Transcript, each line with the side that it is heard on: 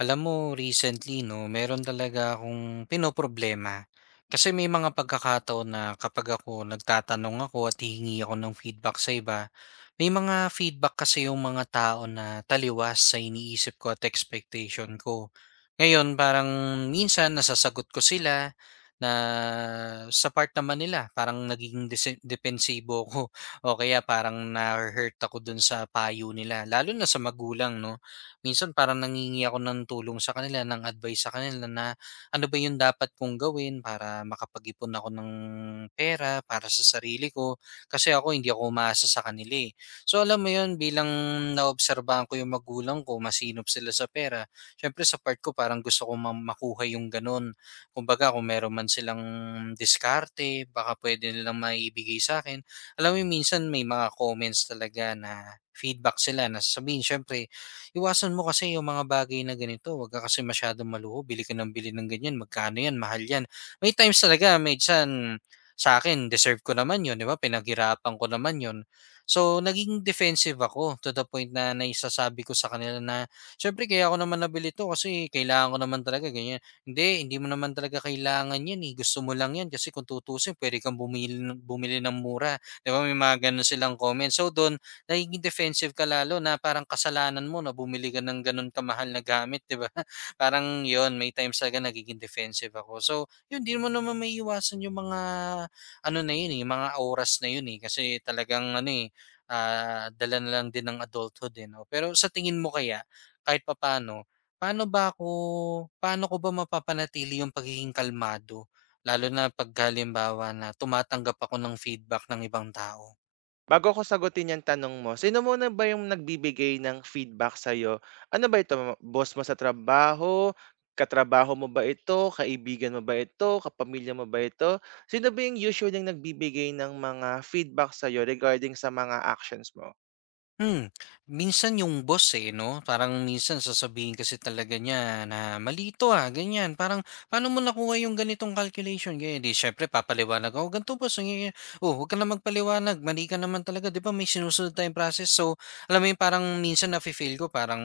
left: Alam mo recently 'no, meron talaga akong pinoproblema. Kasi may mga pagkakataon na kapag ako nagtatanong ako at hihingi ako ng feedback sa iba, may mga feedback kasi yung mga tao na taliwas sa iniisip ko at expectation ko. Ngayon parang minsan nasasagot ko sila na sa part naman nila parang nagiging dese depensibo ako. O kaya parang na hurt ako dun sa payo nila, lalo na sa magulang 'no. Minsan parang nangingi ako ng tulong sa kanila, ng advice sa kanila na ano ba yung dapat kong gawin para makapag-ipon ako ng pera para sa sarili ko. Kasi ako hindi ako umaasa sa kanila eh. So alam mo yun, bilang naobserbahan ko yung magulang ko, masinop sila sa pera. Siyempre sa part ko parang gusto ko makuha yung ganun. Kumbaga kung meron man silang diskarte, baka pwede nilang maibigay sa akin. Alam mo yung minsan may mga comments talaga na feedback sila na sasabihin, syempre, "Iwasan mo kasi yung mga bagay na ganito. Huwag ka kasi masyadong maluho. Bili ka ng bili ng ganyan. Magkano yan? Mahal yan." May times talaga, minsan sa akin, deserve ko naman yun, di ba? Pinaghirapan ko naman yun. So, naging defensive ako to the point na naisasabi ko sa kanila na, syempre, kaya ako naman nabili to kasi kailangan ko naman talaga ganyan. Hindi mo naman talaga kailangan yan eh. Gusto mo lang yan kasi kung tutusin, pwede kang bumili, bumili ng mura. Di ba? May mga ganun silang comment. So, doon, nagiging defensive ka lalo na parang kasalanan mo na bumili ka ng ganun kamahal na gamit, 'di ba? Parang 'yon, may times talaga nagiging defensive ako. So, 'yun din mo naman may iwasan yung mga ano na 'yun, eh, yung mga oras na 'yun eh kasi talagang ano eh, dala na lang din ng adulthood eh, 'no? Pero sa tingin mo kaya kahit papaano, paano ba ako, paano ko ba mapapanatili yung pagiging kalmado lalo na 'pag halimbawa na tumatanggap ako ng feedback ng ibang tao?
right: Bago ko sagutin yung tanong mo, sino muna ba 'yung nagbibigay ng feedback sa'yo? Ano ba ito, boss mo sa trabaho, katrabaho mo ba ito, kaibigan mo ba ito, kapamilya mo ba ito? Sino ba 'yung usually yung nagbibigay ng mga feedback sa'yo regarding sa mga actions mo?
left: Hmm, minsan yung boss, eh, 'no, parang minsan sasabihin kasi talaga niya na, "Malito ah," ganyan. Parang, "Paano mo nakuha yung ganitong calculation?" Ganyan. 'Di syempre papaliwanag ako, "Ganito boss, ganyan, ganyan." "Oh, huwag ka na magpaliwanag, mali ka naman talaga. 'Di ba may sinusunod tayong process." So, alam mo yun, parang minsan nafi-feel ko parang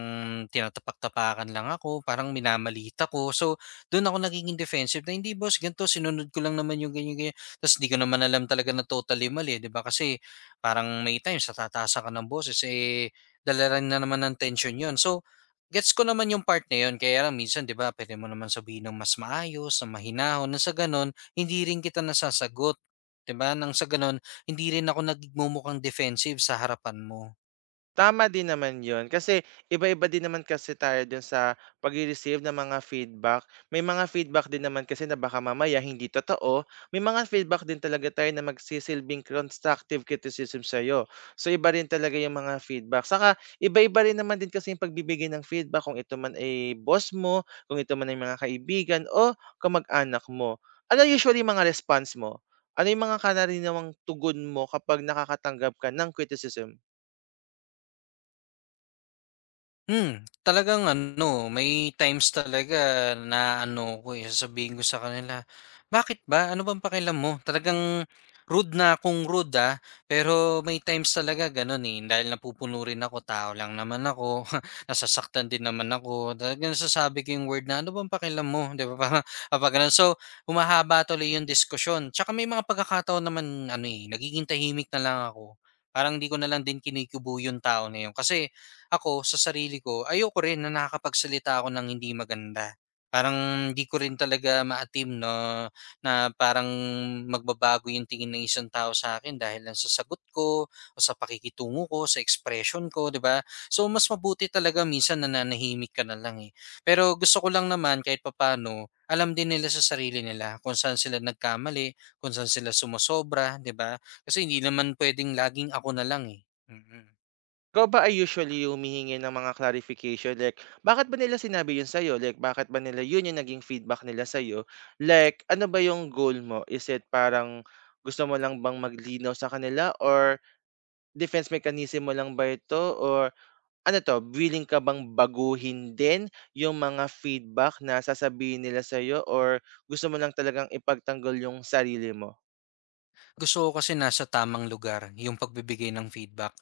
left: tinatapak-tapakan lang ako, parang minamalita ko. So, doon ako nagiging defensive na, "Hindi boss, ganito, sinunod ko lang naman yung ganyan, ganyan." Ta's 'di ko naman alam talaga na totally mali, 'di ba? Kasi parang may times natataasan ka ng boses, eh, dala rin na naman ng tension yon. So, gets ko naman yung part na 'yun, kaya lang minsan 'di ba pwede mo naman sabihin ng mas maayos, ng mahinahon, na sa gano'n hindi rin kita nasasagot, 'di ba? Nang sa gano'n hindi rin ako nagmumukhang defensive sa harapan mo.
right: Tama din naman yon, kasi iba-iba din naman kasi tayo dun sa pagre-receive ng mga feedback. May mga feedback din naman kasi na baka mamaya hindi totoo. May mga feedback din talaga tayo na magsisilbing constructive criticism sa'yo. So iba rin talaga yung mga feedback. Saka iba-iba rin naman din kasi yung pagbibigay ng feedback kung ito man ay boss mo, kung ito man ay mga kaibigan o kamag-anak mo. Ano usually yung mga response mo? Ano yung mga kanarinawang tugon mo kapag nakakatanggap ka ng criticism?
left: Hmm, talagang ano, may times talaga na ano ko, eh, sasabihin ko sa kanila, "Bakit ba? Ano bang pakialam mo?" Talagang rude na kung rude, ah, pero may times talaga gano'n, eh, dahil napupuno rin ako, tao lang naman ako, nasasaktan din naman ako, talagang nasasabi ko yung word na, "Ano bang pakialam mo?" 'Di ba, parang kapag gano'n. So, humahaba tuloy yung diskusyon. Tsaka may mga pagkakataon naman ano, eh, nagiging tahimik na lang ako. Parang 'di ko na lang din kinukubo yung tao na yun kasi ako sa sarili ko ayoko rin na nakakapagsalita ako ng hindi maganda. Parang di ko rin talaga maatim attain na na parang magbabago yung tingin ng isang tao sa akin dahil lang sa sagot ko o sa pakikitungo ko, sa expression ko, 'di ba? So, mas mabuti talaga minsan nananahimik ka na lang, eh. Pero gusto ko lang naman kahit papaano alam din nila sa sarili nila kung saan sila nagkamali, kung saan sila sumosobra, 'di ba? Kasi hindi naman puwedeng laging ako na lang, eh. Mm, mm.
right: Ikaw ba ay usually humihingi ng mga clarification like bakit ba nila sinabi 'yun sa'yo? Like bakit ba nila 'yun yung naging feedback nila sa'yo? Like ano ba yung goal mo? Is it parang gusto mo lang bang maglinaw sa kanila or defense mechanism mo lang ba ito or ano to, willing ka bang baguhin din yung mga feedback na sasabihin nila sa'yo or gusto mo lang talagang ipagtanggol yung sarili mo?
left: Gusto ko kasi nasa tamang lugar yung pagbibigay ng feedback.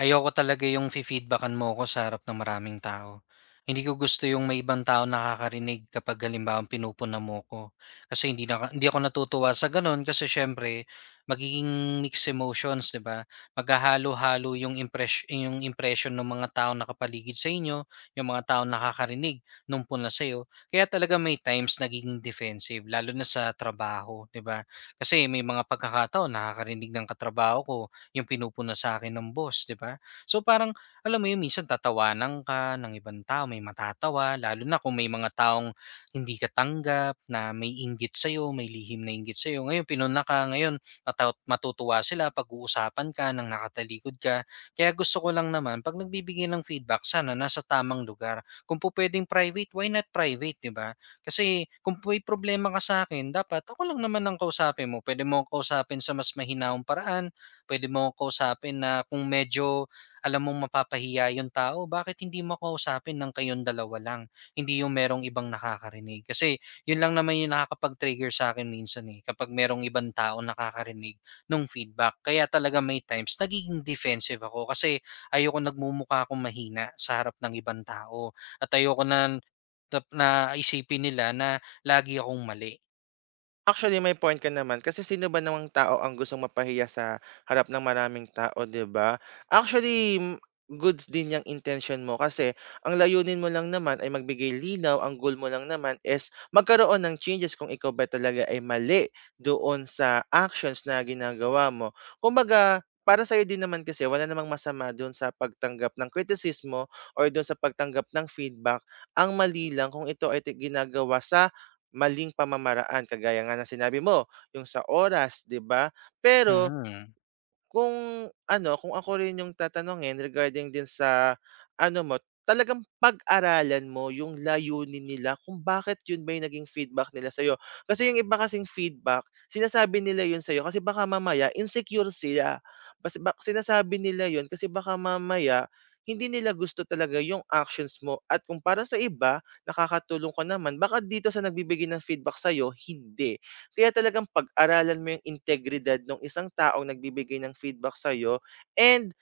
left: Ayoko talaga yung fi-feedbackan mo ko sa harap ng maraming tao. Hindi ko gusto yung may ibang tao nakakarinig kapag halimbawa pinupuna mo ko. Kasi hindi, na, hindi ako natutuwa sa ganun kasi syempre magiging mixed emotions, di ba? Maghahalo-halo yung, impress, yung impression ng mga tao nakapaligid sa inyo, yung mga tao nakakarinig nung puna sa'yo. Kaya talaga may times nagiging defensive, lalo na sa trabaho, di ba? Kasi may mga pagkakataon nakakarinig ng katrabaho ko yung pinupuna sa akin ng boss, 'di ba? So parang alam mo yun, minsan tatawanan ka ng ibang tao, may matatawa, lalo na kung may mga taong hindi ka tanggap, na may inggit sa'yo, may lihim na inggit sa'yo. Ngayon, pinuna ka, ngayon matutuwa sila, pag-uusapan ka, nang nakatalikod ka. Kaya gusto ko lang naman, pag nagbibigay ng feedback, sana nasa tamang lugar. Kung po pwedeng private, why not private, di ba? Kasi kung may problema ka sa akin dapat ako lang naman ang kausapin mo. Puwede mo akong kausapin sa mas mahinaong paraan, puwede mo akong kausapin na kung medyo alam mong mapapahiya yung tao, bakit hindi mo kausapin ng kayong dalawa lang, hindi yung merong ibang nakakarinig. Kasi yun lang naman yung nakakapag-trigger sa akin minsan, eh, kapag merong ibang tao nakakarinig ng feedback. Kaya talaga may times nagiging defensive ako kasi ayoko nagmumukha akong mahina sa harap ng ibang tao at ayoko na Tap na isipin nila na lagi akong mali.
right: Actually, may point ka naman kasi sino ba namang tao ang gustong mapahiya sa harap ng maraming tao, 'di ba? Actually, goods din yung intention mo kasi ang layunin mo lang naman ay magbigay linaw, ang goal mo lang naman is magkaroon ng changes kung ikaw ba talaga ay mali doon sa actions na ginagawa mo. Kumbaga, para sa'yo din naman kasi wala namang masama doon sa pagtanggap ng kritisismo or doon sa pagtanggap ng feedback. Ang mali lang kung ito ay ginagawa sa maling pamamaraan kagaya nga ng sinabi mo, yung sa oras, 'di ba? Pero
left: Mhm,
right: kung ano, kung ako rin yung tatanungin regarding din sa ano mo, talagang pag-aralan mo yung layunin nila kung bakit yun ba yung naging feedback nila sa'yo. Kasi yung iba kasing feedback, sinasabi nila yun sa'yo kasi baka mamaya insecure sila. Kasi bak sinasabi nila yun kasi baka mamaya hindi nila gusto talaga yung actions mo. At kung para sa iba, nakakatulong ko naman, baka dito sa nagbibigay ng feedback sa'yo, hindi. Kaya talagang pag-aralan mo yung integridad ng isang taong nagbibigay ng feedback sa'yo. And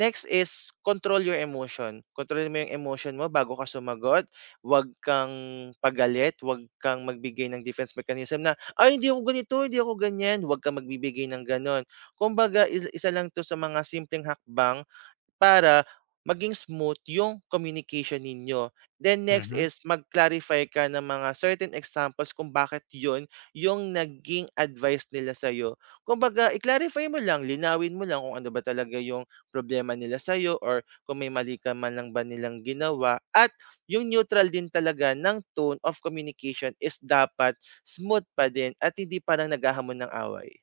right: next is control your emotion. Control mo yung emotion mo bago ka sumagot. Huwag kang pagalit, huwag kang magbigay ng defense mechanism na, ay, hindi ako ganito, hindi ako ganyan. Huwag kang magbibigay ng ganon. Kumbaga, isa lang to sa mga simpleng hakbang para maging smooth yung communication ninyo. Then next
left: mhm.
right: is mag-clarify ka ng mga certain examples kung bakit yon yung naging advice nila sa'yo. Kumbaga, i-clarify mo lang, linawin mo lang kung ano ba talaga yung problema nila sa'yo or kung may mali ka man lang ba nilang ginawa. At yung neutral din talaga ng tone of communication is dapat smooth pa din at hindi parang naghahamon ng away.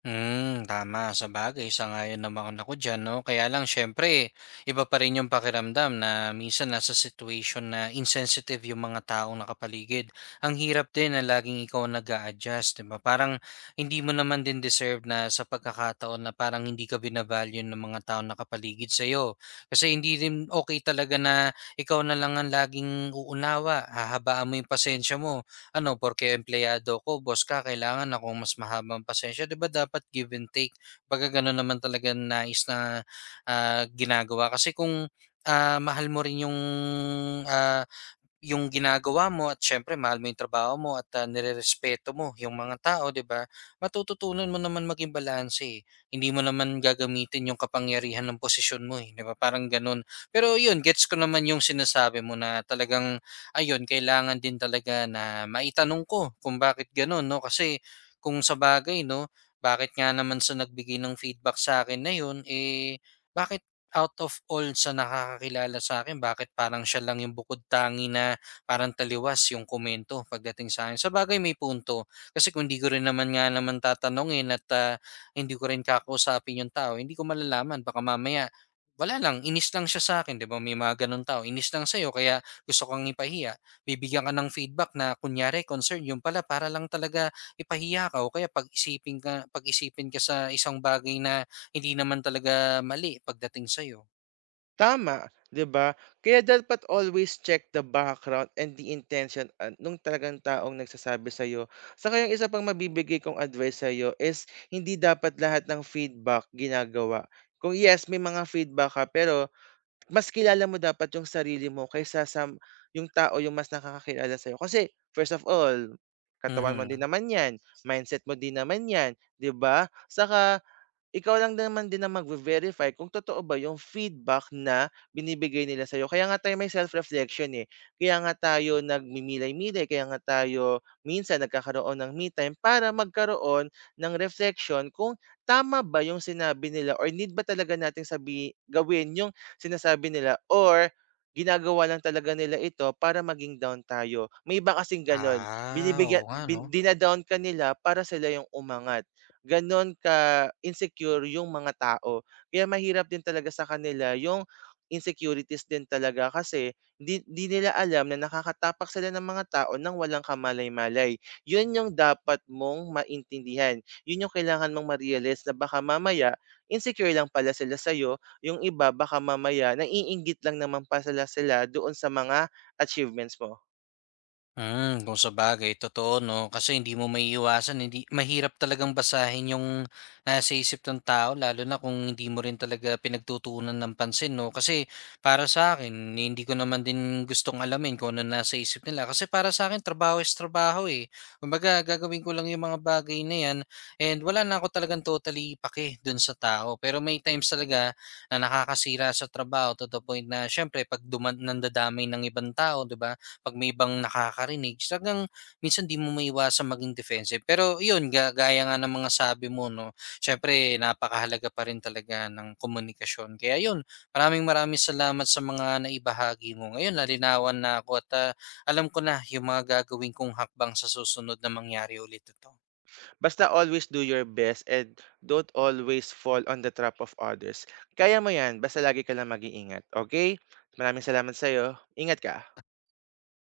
left: Hmm, tama. Sabagay, sang-ayon naman ako diyan 'no. Kaya lang siyempre iba pa rin yung pakiramdam na minsan nasa situation na insensitive yung mga taong nakapaligid. Ang hirap din na laging ikaw ang nag-a-adjust, 'di ba? Parang hindi mo naman din deserve na sa pagkakataon na parang hindi ka bina-value ng mga taong nakapaligid sa'yo. Kasi hindi rin okay talaga na ikaw na lang ang laging uunawa, hahabaan mo yung pasensya mo ano, porque empleyado ko, boss ka, kailangan akong mas mahabang pasensya. 'Di ba dapat give and take? Pagka gano'n naman talaga nais na ginagawa. Kasi kung mahal mo rin yung ah, yung ginagawa mo at siyempre mahal mo yung trabaho mo at, nirerespeto mo yung mga tao, 'di ba? Matututunan mo naman maging balanse, eh. Hindi mo naman gagamitin yung kapangyarihan ng posisyon mo, eh, 'di ba, parang gano'n. Pero 'yun, gets ko naman yung sinasabi mo na talagang ayun, kailangan din talaga na maitanong ko kung bakit gano'n, 'no? Kasi kung sa bagay 'no, bakit nga naman sa nagbigay ng feedback sa akin na 'yun, eh, bakit out of all sa nakakakilala sa akin, bakit parang siya lang yung bukod-tangi na parang taliwas yung komento pagdating sa akin. Sa bagay may punto, kasi kung 'di ko rin naman nga naman tatanungin at, hindi ko rin kakausapin yung tao hindi ko malalaman baka mamaya wala lang inis lang siya sa akin, 'di ba may mga gano'ng tao inis lang sa'yo kaya gusto kang ipahiya. Bibigyan ka ng feedback na kunyari concern yung pala para lang talaga ipahiya ka o kaya pag-isipin ka sa isang bagay na hindi naman talaga mali pagdating sa'yo?
right: Tama, 'di ba? Kaya dapat always check the background and the intention ah, nung talagang taong nagsasabi sa iyo. Saka yung isa pang mabibigay kong advice sa iyo is hindi dapat lahat ng feedback ginagawa. Kung yes, may mga feedback ka, pero mas kilala mo dapat yung sarili mo kaysa sa yung tao yung mas nakakakilala sa iyo. Kasi first of all, katawan mo din
left: Mhm.
right: naman yan, mindset mo din naman yan, di ba? Saka ikaw lang naman din ang magve-verify kung totoo ba yung feedback na binibigay nila sa'yo. Kaya nga tayo may self-reflection, eh. Kaya nga tayo nagmimilay-milay, kaya nga tayo minsan nagkakaroon ng me time para magkaroon ng reflection kung tama ba yung sinabi nila or need ba talaga nating sabi gawin yung sinasabi nila or ginagawa lang talaga nila ito para maging down tayo. May iba kasing gano'n,
left: Ah, oo
right: binibigyan
left: nga 'no?
right: bin dina ka nila para sila yung umangat gano'n ka-insecure yung mga tao. Kaya mahirap din talaga sa kanila yung insecurities din talaga kasi 'di nila alam na nakakatapak sila ng mga tao ng walang kamalay-malay. Yun yung dapat mong maintindihan, yun yung kailangan mong ma-realize na baka mamaya insecure lang pala sila sa'yo, yung iba baka mamaya naiinggit lang naman pala sila sila doon sa mga achievements mo.
left: Hmm, kung sa sabagay totoo 'no, kasi hindi mo maiiwasan hindi mahirap talagang basahin yung nasa isip ng tao lalo na kung hindi mo rin talaga pinagtutuunan ng pansin 'no. Kasi para sa akin hindi ko naman din gustong alamin kung ano nasa isip nila kasi para sa'kin trabaho is trabaho, eh. Kumbaga gagawin ko lang yung mga bagay na 'yan and wala na ako talagang totally pake dun sa tao. Pero may times talaga na nakakasira sa trabaho to the point na siyempre 'pag duman nandadamay ng ibang tao, 'di ba? 'Pag may ibang nakakarinig talagang minsan 'di mo maiwasang maging defensive. Pero iyon ga gaya nga ng mga sabi mo 'no, siyempre napakahalaga pa rin talaga ng komunikasyon. Kaya yun, maraming maraming salamat sa mga naibahagi mo. Ngayon nalinawan na ako at, alam ko na yung mga gagawin kong hakbang sa susunod na mangyari ulit ito.
right: Basta always do your best and don't always fall on the trap of others. Kaya mo yan, basta lagi ka lang mag-iingat, okay. Maraming salamat sa'yo. Ingat ka.